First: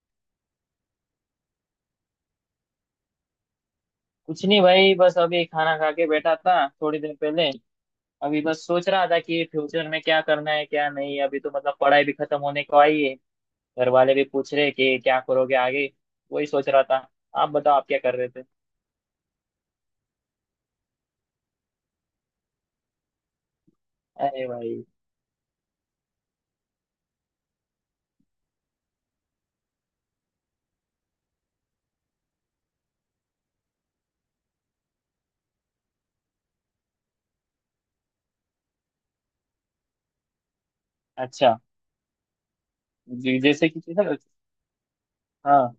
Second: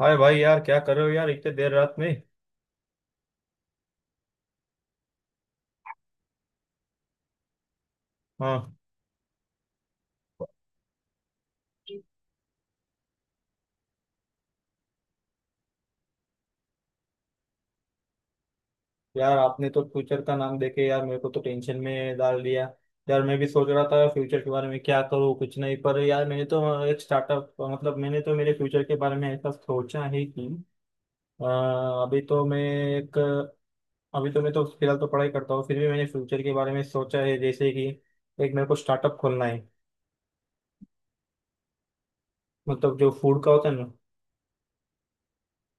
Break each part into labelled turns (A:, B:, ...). A: हाय भाई, यार क्या कर रहे हो यार इतने देर रात में।
B: कुछ नहीं भाई, बस अभी खाना खा के बैठा था थोड़ी देर पहले। अभी बस
A: हाँ।
B: सोच रहा था कि फ्यूचर में क्या करना है क्या नहीं। अभी तो मतलब पढ़ाई भी खत्म होने को आई है। घर वाले भी पूछ रहे कि क्या करोगे आगे। वही सोच रहा था। आप बताओ, आप क्या कर रहे थे?
A: यार आपने तो फ्यूचर का नाम देके यार मेरे को तो टेंशन में डाल दिया। यार मैं भी सोच रहा था फ्यूचर
B: अरे
A: के बारे में,
B: भाई।
A: क्या करूँ कुछ नहीं। पर यार मैंने तो एक स्टार्टअप, मतलब मैंने तो मेरे फ्यूचर के बारे में ऐसा सोचा है कि अ, अभी तो मैं, एक, अभी तो मैं तो फिलहाल तो पढ़ाई करता हूँ, फिर भी मैंने फ्यूचर के बारे में सोचा है। जैसे कि एक मेरे को स्टार्टअप खोलना है,
B: अच्छा।
A: मतलब जो फूड का होता
B: जैसे
A: है
B: कि
A: ना।
B: हाँ,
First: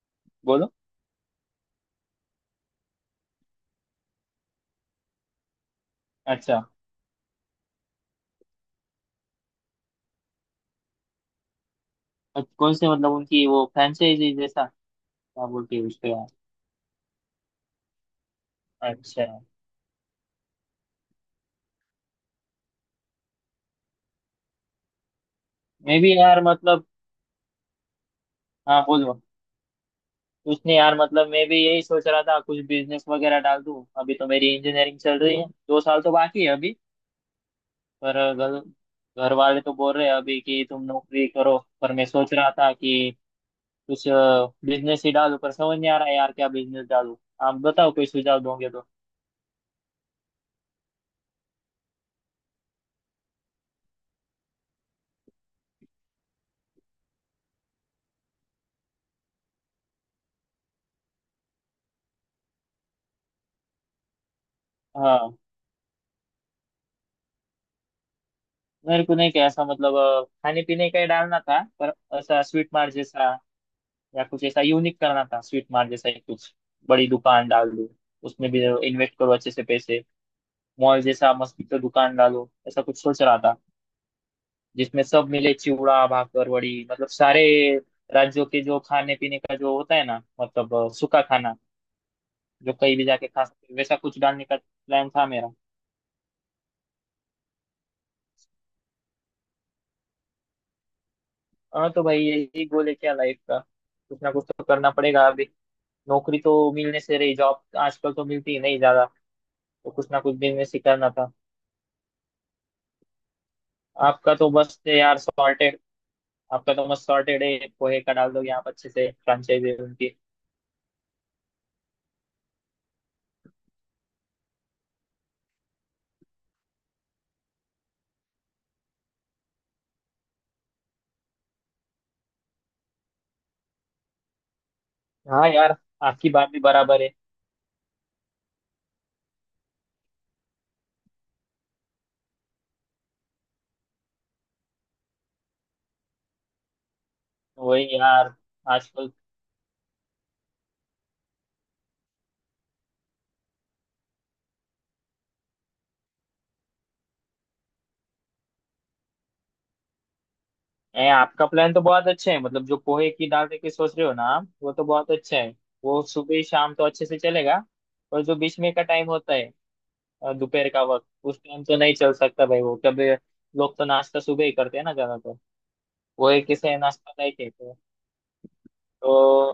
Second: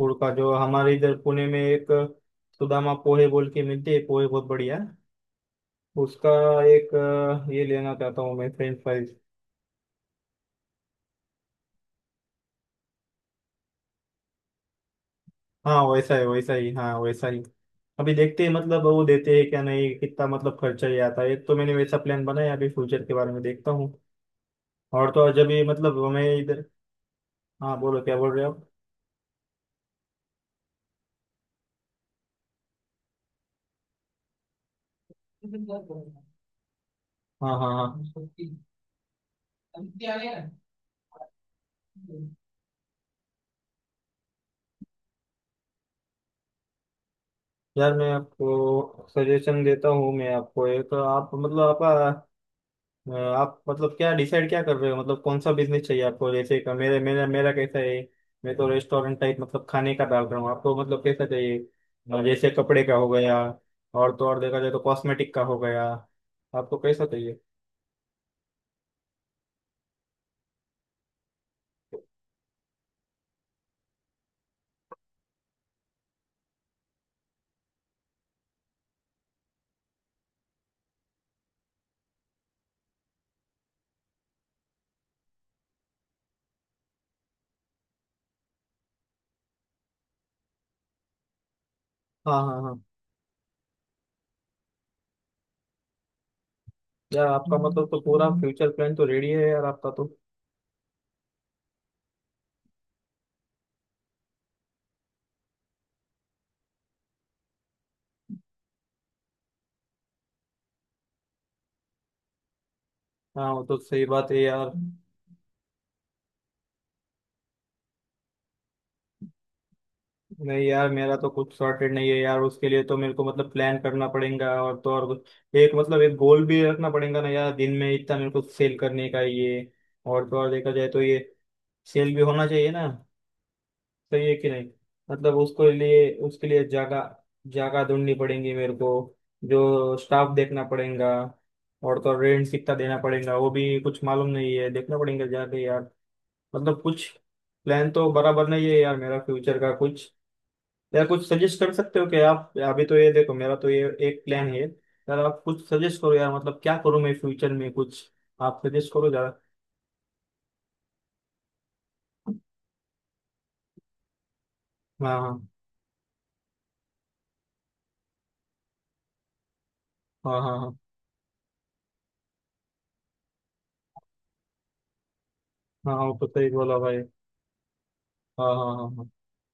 A: गुड़ का जो
B: बोलो।
A: हमारे इधर पुणे में, एक सुदामा पोहे बोल के मिलती है, पोहे बहुत बढ़िया है। उसका
B: अच्छा।
A: एक ये लेना चाहता हूँ मैं, फ्रेंच फ्राइज।
B: कौन से मतलब उनकी वो फ्रेंचाइजी जैसा, क्या बोलते
A: हाँ
B: हैं उसको
A: वैसा ही,
B: यार।
A: वैसा ही, हाँ वैसा ही। अभी देखते हैं मतलब, वो
B: अच्छा।
A: देते हैं क्या नहीं, कितना मतलब खर्चा ही आता है। एक तो मैंने वैसा प्लान बनाया, अभी फ्यूचर के बारे में देखता हूँ। और तो और जब ये, मतलब
B: मैं भी
A: मैं
B: यार
A: इधर।
B: मतलब।
A: हाँ बोलो, क्या बोल रहे हो।
B: हाँ, बोलो। कुछ नहीं यार, मतलब मैं भी यही सोच रहा था कुछ बिजनेस वगैरह डाल दूं। अभी तो मेरी इंजीनियरिंग चल रही है, दो
A: आप।
B: साल तो बाकी है अभी।
A: हाँ हाँ हाँ।
B: पर घर घर वाले तो बोल रहे हैं अभी कि तुम नौकरी करो, पर मैं सोच रहा था कि कुछ बिजनेस ही डालूं। पर समझ नहीं आ रहा है यार क्या बिजनेस डालूं। आप बताओ,
A: यार
B: कोई
A: मैं
B: सुझाव दोगे तो।
A: आपको सजेशन देता हूँ, मैं आपको एक, आप मतलब आपका आप मतलब क्या डिसाइड क्या कर रहे हो, मतलब कौन सा बिजनेस चाहिए आपको। जैसे कि मेरे, मेरा मेरा कैसा है, मैं तो रेस्टोरेंट टाइप मतलब खाने का डाल रहा हूँ। आपको मतलब कैसा चाहिए, और जैसे कपड़े का हो गया, और तो और देखा जाए तो
B: हाँ,
A: कॉस्मेटिक का हो गया। आपको कैसा चाहिए।
B: मेरे को नहीं क्या ऐसा मतलब खाने पीने का ही डालना था, पर ऐसा स्वीट मार्ट जैसा या कुछ ऐसा यूनिक करना था। स्वीट मार्ट जैसा ही कुछ बड़ी दुकान डाल दूं। उसमें भी इन्वेस्ट करो अच्छे से पैसे। मॉल जैसा मस्त तो दुकान डालो, ऐसा कुछ सोच रहा था। जिसमें सब मिले, चिवड़ा भाकर वड़ी, मतलब सारे राज्यों के जो खाने पीने का जो होता है ना, मतलब सूखा खाना
A: हाँ हाँ
B: जो
A: हाँ।
B: कहीं भी जाके खा सकते हैं, वैसा कुछ डालने का प्लान था मेरा।
A: यार आपका मतलब तो पूरा फ्यूचर प्लान तो रेडी है यार आपका तो।
B: हाँ तो भाई, यही गोल है क्या लाइफ का। कुछ ना कुछ तो करना पड़ेगा अभी। नौकरी तो मिलने से रही, जॉब आजकल तो मिलती ही नहीं ज्यादा, तो कुछ ना कुछ बिजनेस ही करना था।
A: हाँ वो तो सही बात
B: आपका
A: है
B: तो
A: यार।
B: बस है यार सॉर्टेड। आपका तो मस्त सॉर्टेड है, पोहे का डाल दो यहाँ अच्छे से, फ्रांचाइजी उनकी।
A: नहीं यार, मेरा तो कुछ सॉर्टेड नहीं है यार। उसके लिए तो मेरे को मतलब प्लान करना पड़ेगा। और तो और एक मतलब एक गोल भी रखना पड़ेगा ना यार, दिन में इतना मेरे को सेल करने का ये। और तो और देखा जाए तो ये सेल भी होना चाहिए ना, सही है कि नहीं। मतलब
B: हाँ
A: उसको
B: यार,
A: लिए,
B: आपकी
A: उसके
B: बात भी
A: लिए
B: बराबर है।
A: जगह, जगह ढूंढनी पड़ेगी मेरे को। जो स्टाफ देखना पड़ेगा, और तो रेंट कितना देना पड़ेगा वो भी कुछ मालूम नहीं है, देखना पड़ेगा जाके यार। मतलब कुछ
B: वही
A: प्लान तो
B: यार।
A: बराबर नहीं है यार,
B: आजकल।
A: मेरा फ्यूचर का कुछ। यार कुछ सजेस्ट कर सकते हो कि, आप अभी तो ये देखो मेरा तो ये एक प्लान है यार। आप कुछ सजेस्ट करो यार, मतलब क्या करूँ मैं फ्यूचर में कुछ। आप सजेस्ट करो जरा।
B: आपका प्लान तो बहुत अच्छा है, मतलब जो पोहे की दाल की सोच रहे हो ना आप, वो तो बहुत
A: हाँ
B: अच्छा
A: हाँ
B: है। वो सुबह शाम तो अच्छे से चलेगा, पर जो बीच में का टाइम होता है,
A: हाँ। हाँ
B: दोपहर
A: हाँ
B: का वक्त, उस टाइम तो नहीं चल सकता भाई वो कभी। लोग तो नाश्ता सुबह ही करते हैं ना ज्यादातर।
A: हाँ हाँ, वो तो
B: वो एक
A: सही
B: किसे
A: बोला भाई।
B: नाश्ता नहीं कहते तो
A: हाँ हाँ हाँ हाँ
B: तो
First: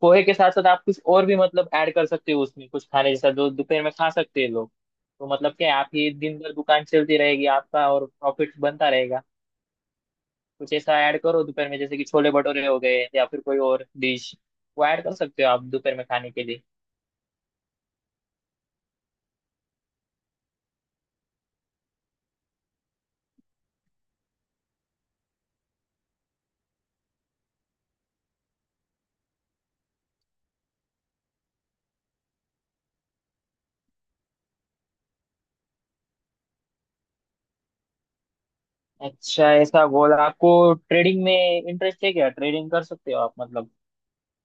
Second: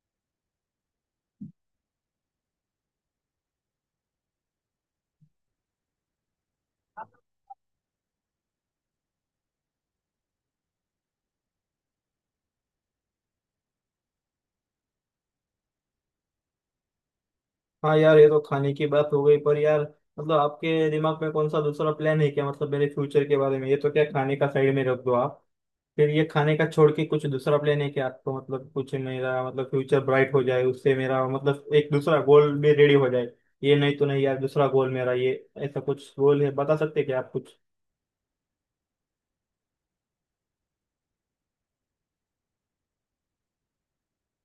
B: पोहे के साथ साथ आप कुछ और भी मतलब ऐड कर सकते हो उसमें, कुछ खाने जैसा जो दोपहर में खा सकते हैं लोग। तो मतलब क्या है, आपकी दिन भर दुकान चलती रहेगी आपका और प्रॉफिट बनता रहेगा। कुछ ऐसा ऐड करो दोपहर में, जैसे कि छोले भटूरे हो गए या फिर कोई और डिश, वो ऐड कर सकते हो आप दोपहर में खाने के लिए।
A: हाँ। यार ये तो खाने की बात हो गई, पर यार मतलब आपके दिमाग में कौन सा दूसरा प्लान है क्या, मतलब मेरे फ्यूचर के बारे में। ये तो क्या, खाने का साइड में रख दो आप। फिर ये खाने का छोड़ के कुछ दूसरा प्लान है कि आपको, मतलब कुछ मेरा मतलब फ्यूचर ब्राइट हो जाए, उससे मेरा मतलब एक दूसरा गोल भी रेडी हो जाए। ये नहीं तो नहीं यार, दूसरा गोल मेरा, ये ऐसा कुछ गोल है बता सकते हैं क्या आप कुछ।
B: अच्छा ऐसा बोला, आपको ट्रेडिंग में इंटरेस्ट है क्या? ट्रेडिंग कर सकते हो आप मतलब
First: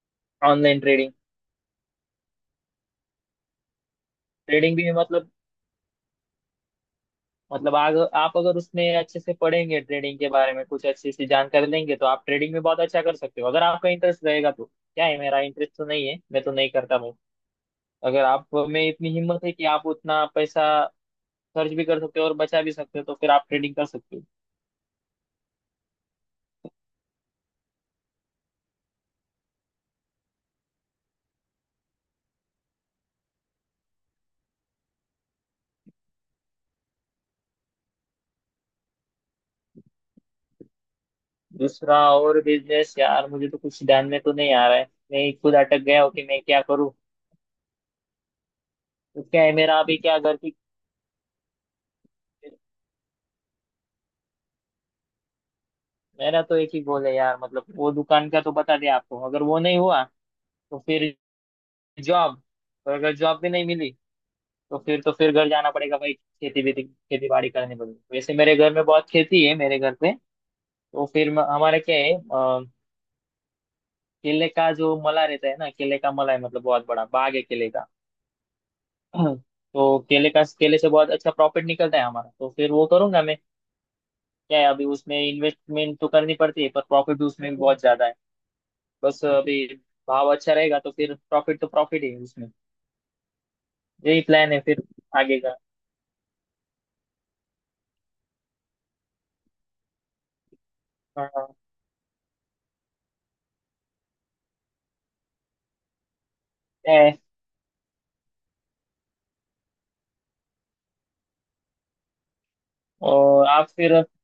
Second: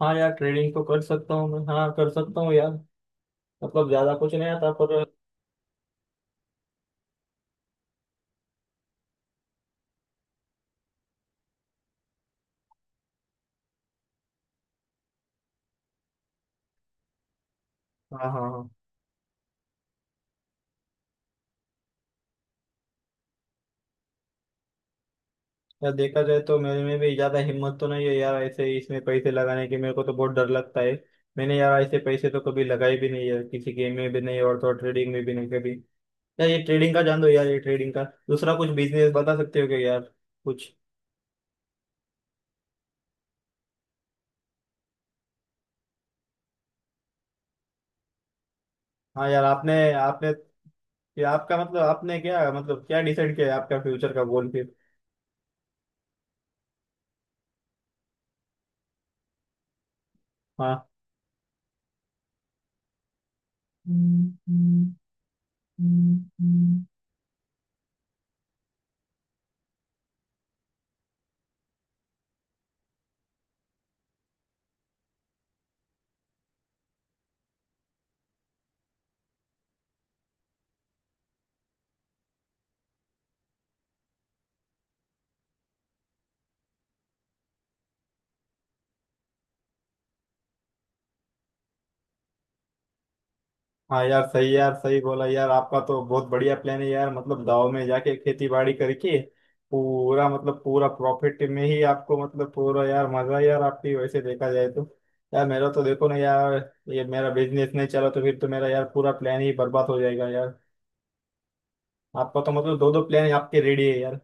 A: हाँ यार ट्रेडिंग
B: ऑनलाइन
A: तो कर
B: ट्रेडिंग।
A: सकता हूँ मैं, हाँ कर सकता हूँ यार। मतलब ज्यादा कुछ नहीं आता,
B: ट्रेडिंग भी
A: पर
B: मतलब, मतलब आप अगर उसमें अच्छे से पढ़ेंगे, ट्रेडिंग के बारे में कुछ अच्छी सी जानकारी लेंगे, तो आप ट्रेडिंग में बहुत अच्छा कर सकते हो अगर आपका इंटरेस्ट रहेगा तो। क्या है मेरा इंटरेस्ट तो नहीं है, मैं तो नहीं करता भाई। अगर
A: हाँ हाँ
B: आप
A: हाँ।
B: में इतनी हिम्मत है कि आप उतना पैसा खर्च भी कर सकते हो और बचा भी सकते हो, तो फिर आप ट्रेडिंग कर सकते हो।
A: यार देखा जाए तो मेरे में भी ज्यादा हिम्मत तो नहीं है यार, ऐसे ही इसमें पैसे लगाने की मेरे को तो बहुत डर लगता है। मैंने यार ऐसे पैसे तो कभी लगाए भी नहीं है, किसी गेम में भी नहीं, और तो ट्रेडिंग में भी नहीं कभी। यार ये ट्रेडिंग का जान दो यार, ये ट्रेडिंग का, दूसरा कुछ बिजनेस बता सकते हो क्या यार कुछ।
B: दूसरा और बिजनेस यार मुझे तो कुछ ध्यान में तो नहीं आ रहा है। मैं खुद अटक गया हूँ कि मैं क्या करूँ। तो
A: हाँ
B: क्या
A: यार
B: है
A: आपने,
B: मेरा अभी, क्या
A: आपने
B: घर की।
A: ये आपका मतलब, आपने क्या मतलब क्या डिसाइड किया है, आपका फ्यूचर का गोल फिर।
B: मेरा तो एक ही गोल है यार, मतलब वो दुकान का तो बता दिया आपको। अगर वो नहीं हुआ तो
A: हाँ
B: फिर जॉब, और अगर जॉब भी नहीं मिली तो फिर घर जाना पड़ेगा भाई। खेती बेती, खेती बाड़ी करनी पड़ेगी। वैसे मेरे घर में बहुत खेती है मेरे घर पे। तो फिर हमारा क्या है, केले का जो मला रहता है ना, केले का मला है, मतलब बहुत बड़ा बाग है केले का। तो केले का, केले से बहुत अच्छा प्रॉफिट निकलता है हमारा, तो फिर वो करूंगा मैं। क्या है, अभी उसमें इन्वेस्टमेंट तो करनी पड़ती है पर प्रॉफिट भी उसमें भी बहुत ज्यादा है। बस अभी भाव अच्छा रहेगा तो फिर प्रॉफिट तो प्रॉफिट ही है उसमें।
A: हाँ।
B: यही
A: यार
B: प्लान
A: सही,
B: है
A: यार
B: फिर
A: सही बोला
B: आगे
A: यार,
B: का।
A: आपका तो बहुत बढ़िया प्लान है यार, मतलब गाँव में जाके खेती बाड़ी करके पूरा मतलब पूरा प्रॉफिट में ही आपको, मतलब पूरा यार मजा है यार आपकी, वैसे देखा जाए तो। यार मेरा तो देखो ना यार, ये
B: हाँ।
A: मेरा बिजनेस नहीं चला तो फिर तो मेरा यार पूरा प्लान ही बर्बाद हो जाएगा यार। आपका तो मतलब दो दो प्लान
B: और
A: आपके
B: आप
A: रेडी
B: फिर।
A: है यार।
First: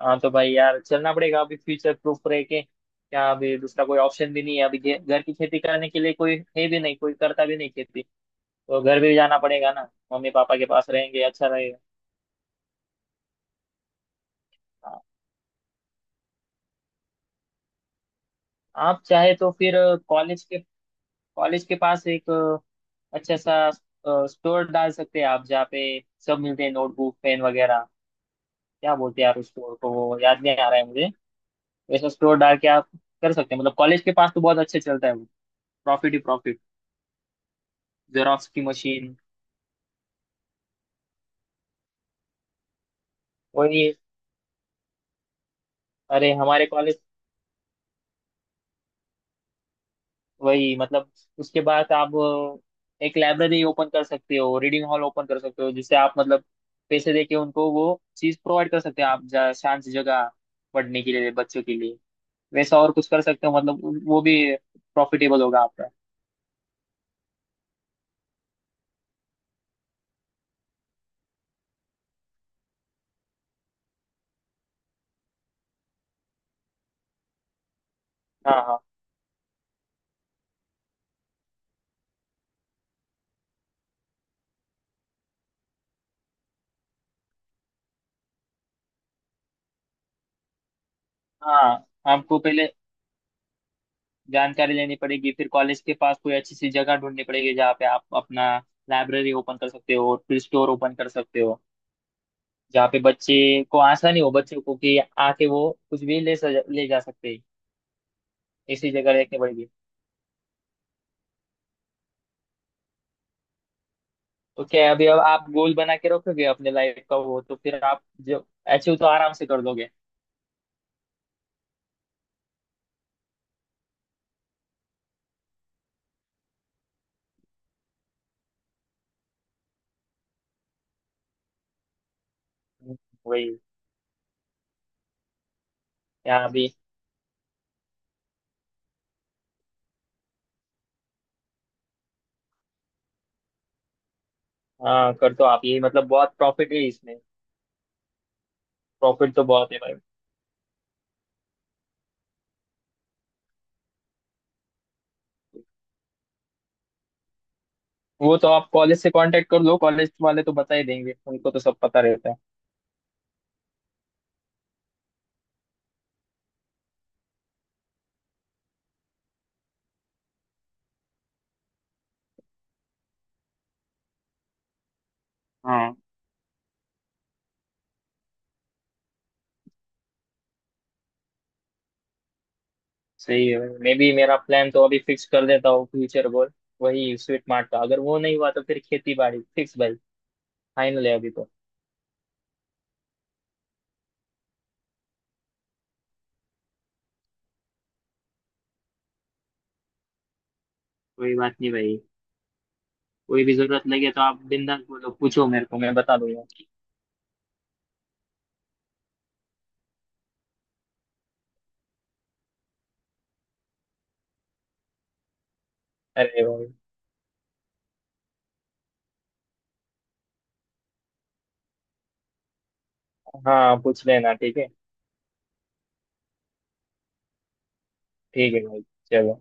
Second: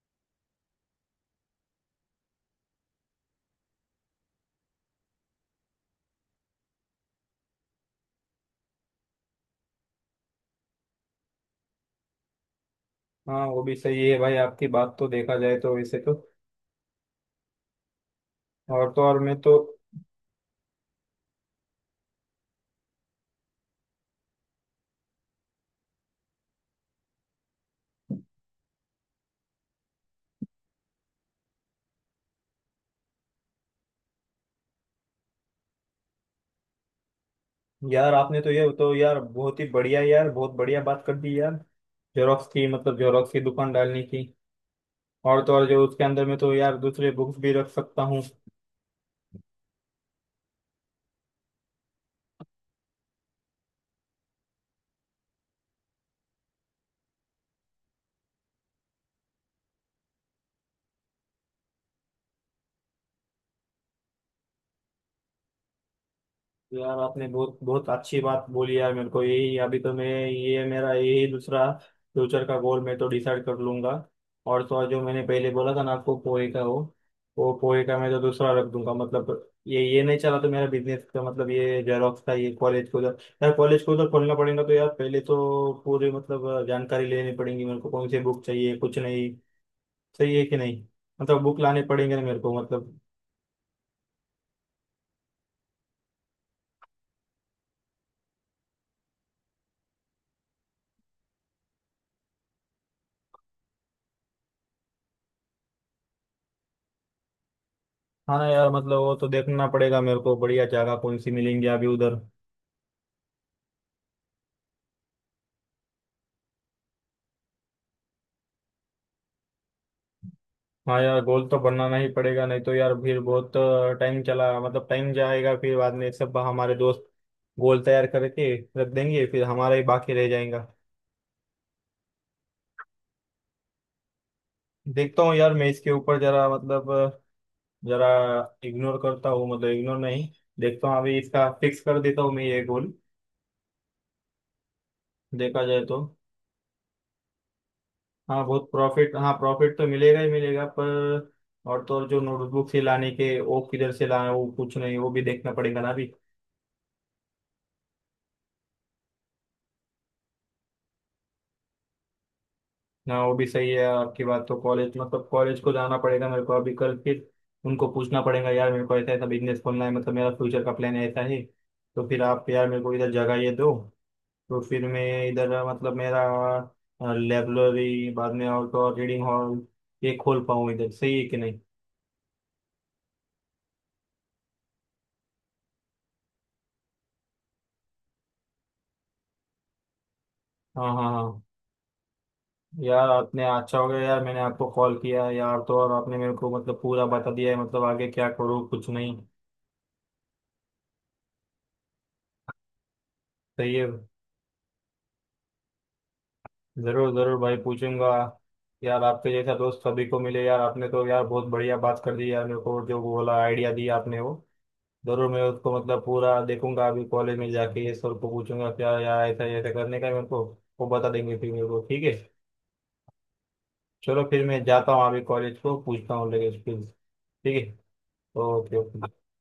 B: हाँ तो भाई यार, चलना पड़ेगा अभी। फ्यूचर प्रूफ रह के क्या, अभी दूसरा कोई ऑप्शन भी नहीं है। अभी घर की खेती करने के लिए कोई है भी नहीं, कोई करता भी नहीं खेती। तो घर भी जाना पड़ेगा ना, मम्मी पापा के पास रहेंगे, अच्छा रहेगा।
A: हाँ वो भी सही है भाई, आपकी बात
B: हाँ,
A: तो देखा जाए तो वैसे तो। और तो
B: आप
A: और
B: चाहे
A: मैं
B: तो
A: तो।
B: फिर कॉलेज के कॉलेज के पास एक अच्छा सा स्टोर डाल सकते हैं आप, जहाँ पे सब मिलते हैं, नोटबुक पेन वगैरह। क्या बोलते हैं यार उस स्टोर को, वो याद नहीं आ रहा है मुझे। वैसा स्टोर डाल के आप कर सकते हैं, मतलब कॉलेज के पास तो बहुत अच्छे चलता है वो। प्रॉफिट ही profit।
A: यार आपने
B: जेरॉक्स
A: तो
B: की
A: ये तो
B: मशीन।
A: यार बहुत ही बढ़िया यार, बहुत बढ़िया बात कर दी यार। जेरोक्स की, मतलब जेरोक्स की दुकान
B: वही।
A: डालने की। और तो और जो उसके अंदर
B: अरे
A: में तो
B: हमारे
A: यार
B: कॉलेज।
A: दूसरे बुक्स भी रख सकता हूँ।
B: वही मतलब उसके बाद आप एक लाइब्रेरी ओपन कर सकते हो, रीडिंग हॉल ओपन कर सकते हो, जिससे आप मतलब पैसे देके उनको वो चीज प्रोवाइड कर सकते हैं आप। शांत सी जगह पढ़ने के लिए बच्चों के लिए, वैसा और कुछ कर सकते हो। मतलब वो भी प्रॉफिटेबल होगा आपका।
A: तो यार आपने बहुत बहुत अच्छी बात बोली यार, मेरे को यही अभी तो मैं, ये मेरा यही दूसरा फ्यूचर का गोल मैं तो डिसाइड कर लूंगा। और तो और जो मैंने पहले बोला था ना आपको, पोए का, हो वो पोए का मैं तो दूसरा
B: हाँ,
A: रख
B: हाँ,
A: दूंगा, मतलब ये नहीं चला तो मेरा बिजनेस का, मतलब ये जेरॉक्स का, ये कॉलेज को उधर यार, कॉलेज को उधर खोलना पड़ेगा। तो यार पहले तो पूरी मतलब जानकारी लेनी पड़ेगी मेरे को, कौन सी बुक चाहिए कुछ नहीं, सही है कि नहीं। मतलब बुक लाने
B: हाँ।
A: पड़ेंगे ना
B: आपको
A: मेरे को,
B: पहले
A: मतलब
B: जानकारी लेनी पड़ेगी, फिर कॉलेज के पास कोई अच्छी सी जगह ढूंढनी पड़ेगी जहाँ पे आप अपना लाइब्रेरी ओपन कर सकते हो, फिर स्टोर ओपन कर सकते हो जहाँ पे बच्चे को आसानी हो, बच्चों को कि आके वो कुछ भी ले जा सकते हैं।
A: हाँ। ना यार,
B: ऐसी
A: मतलब वो
B: जगह
A: तो
B: रखनी
A: देखना
B: पड़ेगी।
A: पड़ेगा मेरे को, बढ़िया जगह कौन सी मिलेंगी अभी उधर।
B: तो क्या है, अभी अब आप गोल बना के रखोगे अपने लाइफ का, वो तो फिर आप जो अचीव तो आराम से कर दोगे।
A: हाँ यार गोल तो बनाना ही पड़ेगा, नहीं तो यार फिर बहुत टाइम चला, मतलब टाइम जाएगा, फिर बाद में सब हमारे दोस्त गोल तैयार करके रख देंगे, फिर हमारा ही बाकी रह जाएगा।
B: वही।
A: देखता हूँ यार मैं इसके ऊपर
B: यहाँ
A: जरा,
B: अभी
A: मतलब जरा इग्नोर करता हूँ, मतलब इग्नोर नहीं, देखता हूँ अभी इसका, फिक्स कर देता हूँ मैं ये गोल।
B: हाँ कर दो आप
A: देखा
B: ये,
A: जाए तो,
B: मतलब बहुत प्रॉफिट है इसमें।
A: हाँ बहुत प्रॉफिट, हाँ
B: प्रॉफिट तो बहुत
A: प्रॉफिट
B: है
A: तो
B: भाई।
A: मिलेगा ही मिलेगा, पर और तो और जो नोटबुक से लाने के, वो किधर से लाए वो कुछ नहीं, वो भी देखना पड़ेगा ना अभी।
B: वो तो आप कॉलेज से कांटेक्ट कर लो, कॉलेज वाले तो बता ही देंगे, उनको तो सब पता रहता है।
A: ना वो भी सही है आपकी बात तो, कॉलेज मतलब कॉलेज को जाना पड़ेगा मेरे को अभी कल फिर, उनको पूछना पड़ेगा यार मेरे को, ऐसा ऐसा बिजनेस खोलना है, मतलब मेरा फ्यूचर का प्लान ऐसा है, तो फिर आप यार मेरे को इधर जगह ये दो, तो फिर मैं इधर मतलब
B: हाँ।
A: मेरा लाइब्रेरी बाद में और तो और रीडिंग हॉल ये खोल पाऊँ इधर, सही है कि नहीं।
B: सही है। मे बी मेरा प्लान तो अभी फिक्स कर देता हूँ, फ्यूचर गोल वही स्वीट मार्ट का। अगर वो नहीं हुआ तो फिर खेती बाड़ी फिक्स भाई।
A: हाँ
B: फाइनल
A: हाँ
B: है अभी
A: हाँ।
B: तो।
A: यार आपने अच्छा हो गया यार मैंने आपको कॉल किया यार, तो और आपने मेरे को मतलब पूरा बता दिया है, मतलब आगे क्या करूँ कुछ नहीं।
B: कोई बात नहीं भाई, कोई भी
A: सही
B: जरूरत
A: है।
B: लगे तो आप बिंदास बोलो, पूछो मेरे को, मैं बता दूंगा।
A: जरूर जरूर भाई पूछूंगा। यार आपके जैसा दोस्त सभी को मिले यार, आपने तो यार बहुत बढ़िया बात कर दी यार मेरे को, जो बोला आइडिया दिया आपने वो जरूर मैं उसको मतलब पूरा
B: अरे भाई।
A: देखूंगा, अभी कॉलेज में जाके ये सर को पूछूंगा क्या यार, ऐसा ऐसा करने का है मेरे को, वो बता देंगे फिर मेरे को, ठीक है।
B: हाँ पूछ
A: चलो
B: लेना,
A: फिर
B: ठीक
A: मैं
B: है।
A: जाता हूँ, अभी कॉलेज को पूछता हूँ लगे फिर, ठीक है।
B: ठीक है
A: ओके
B: भाई,
A: ओके।
B: चलो।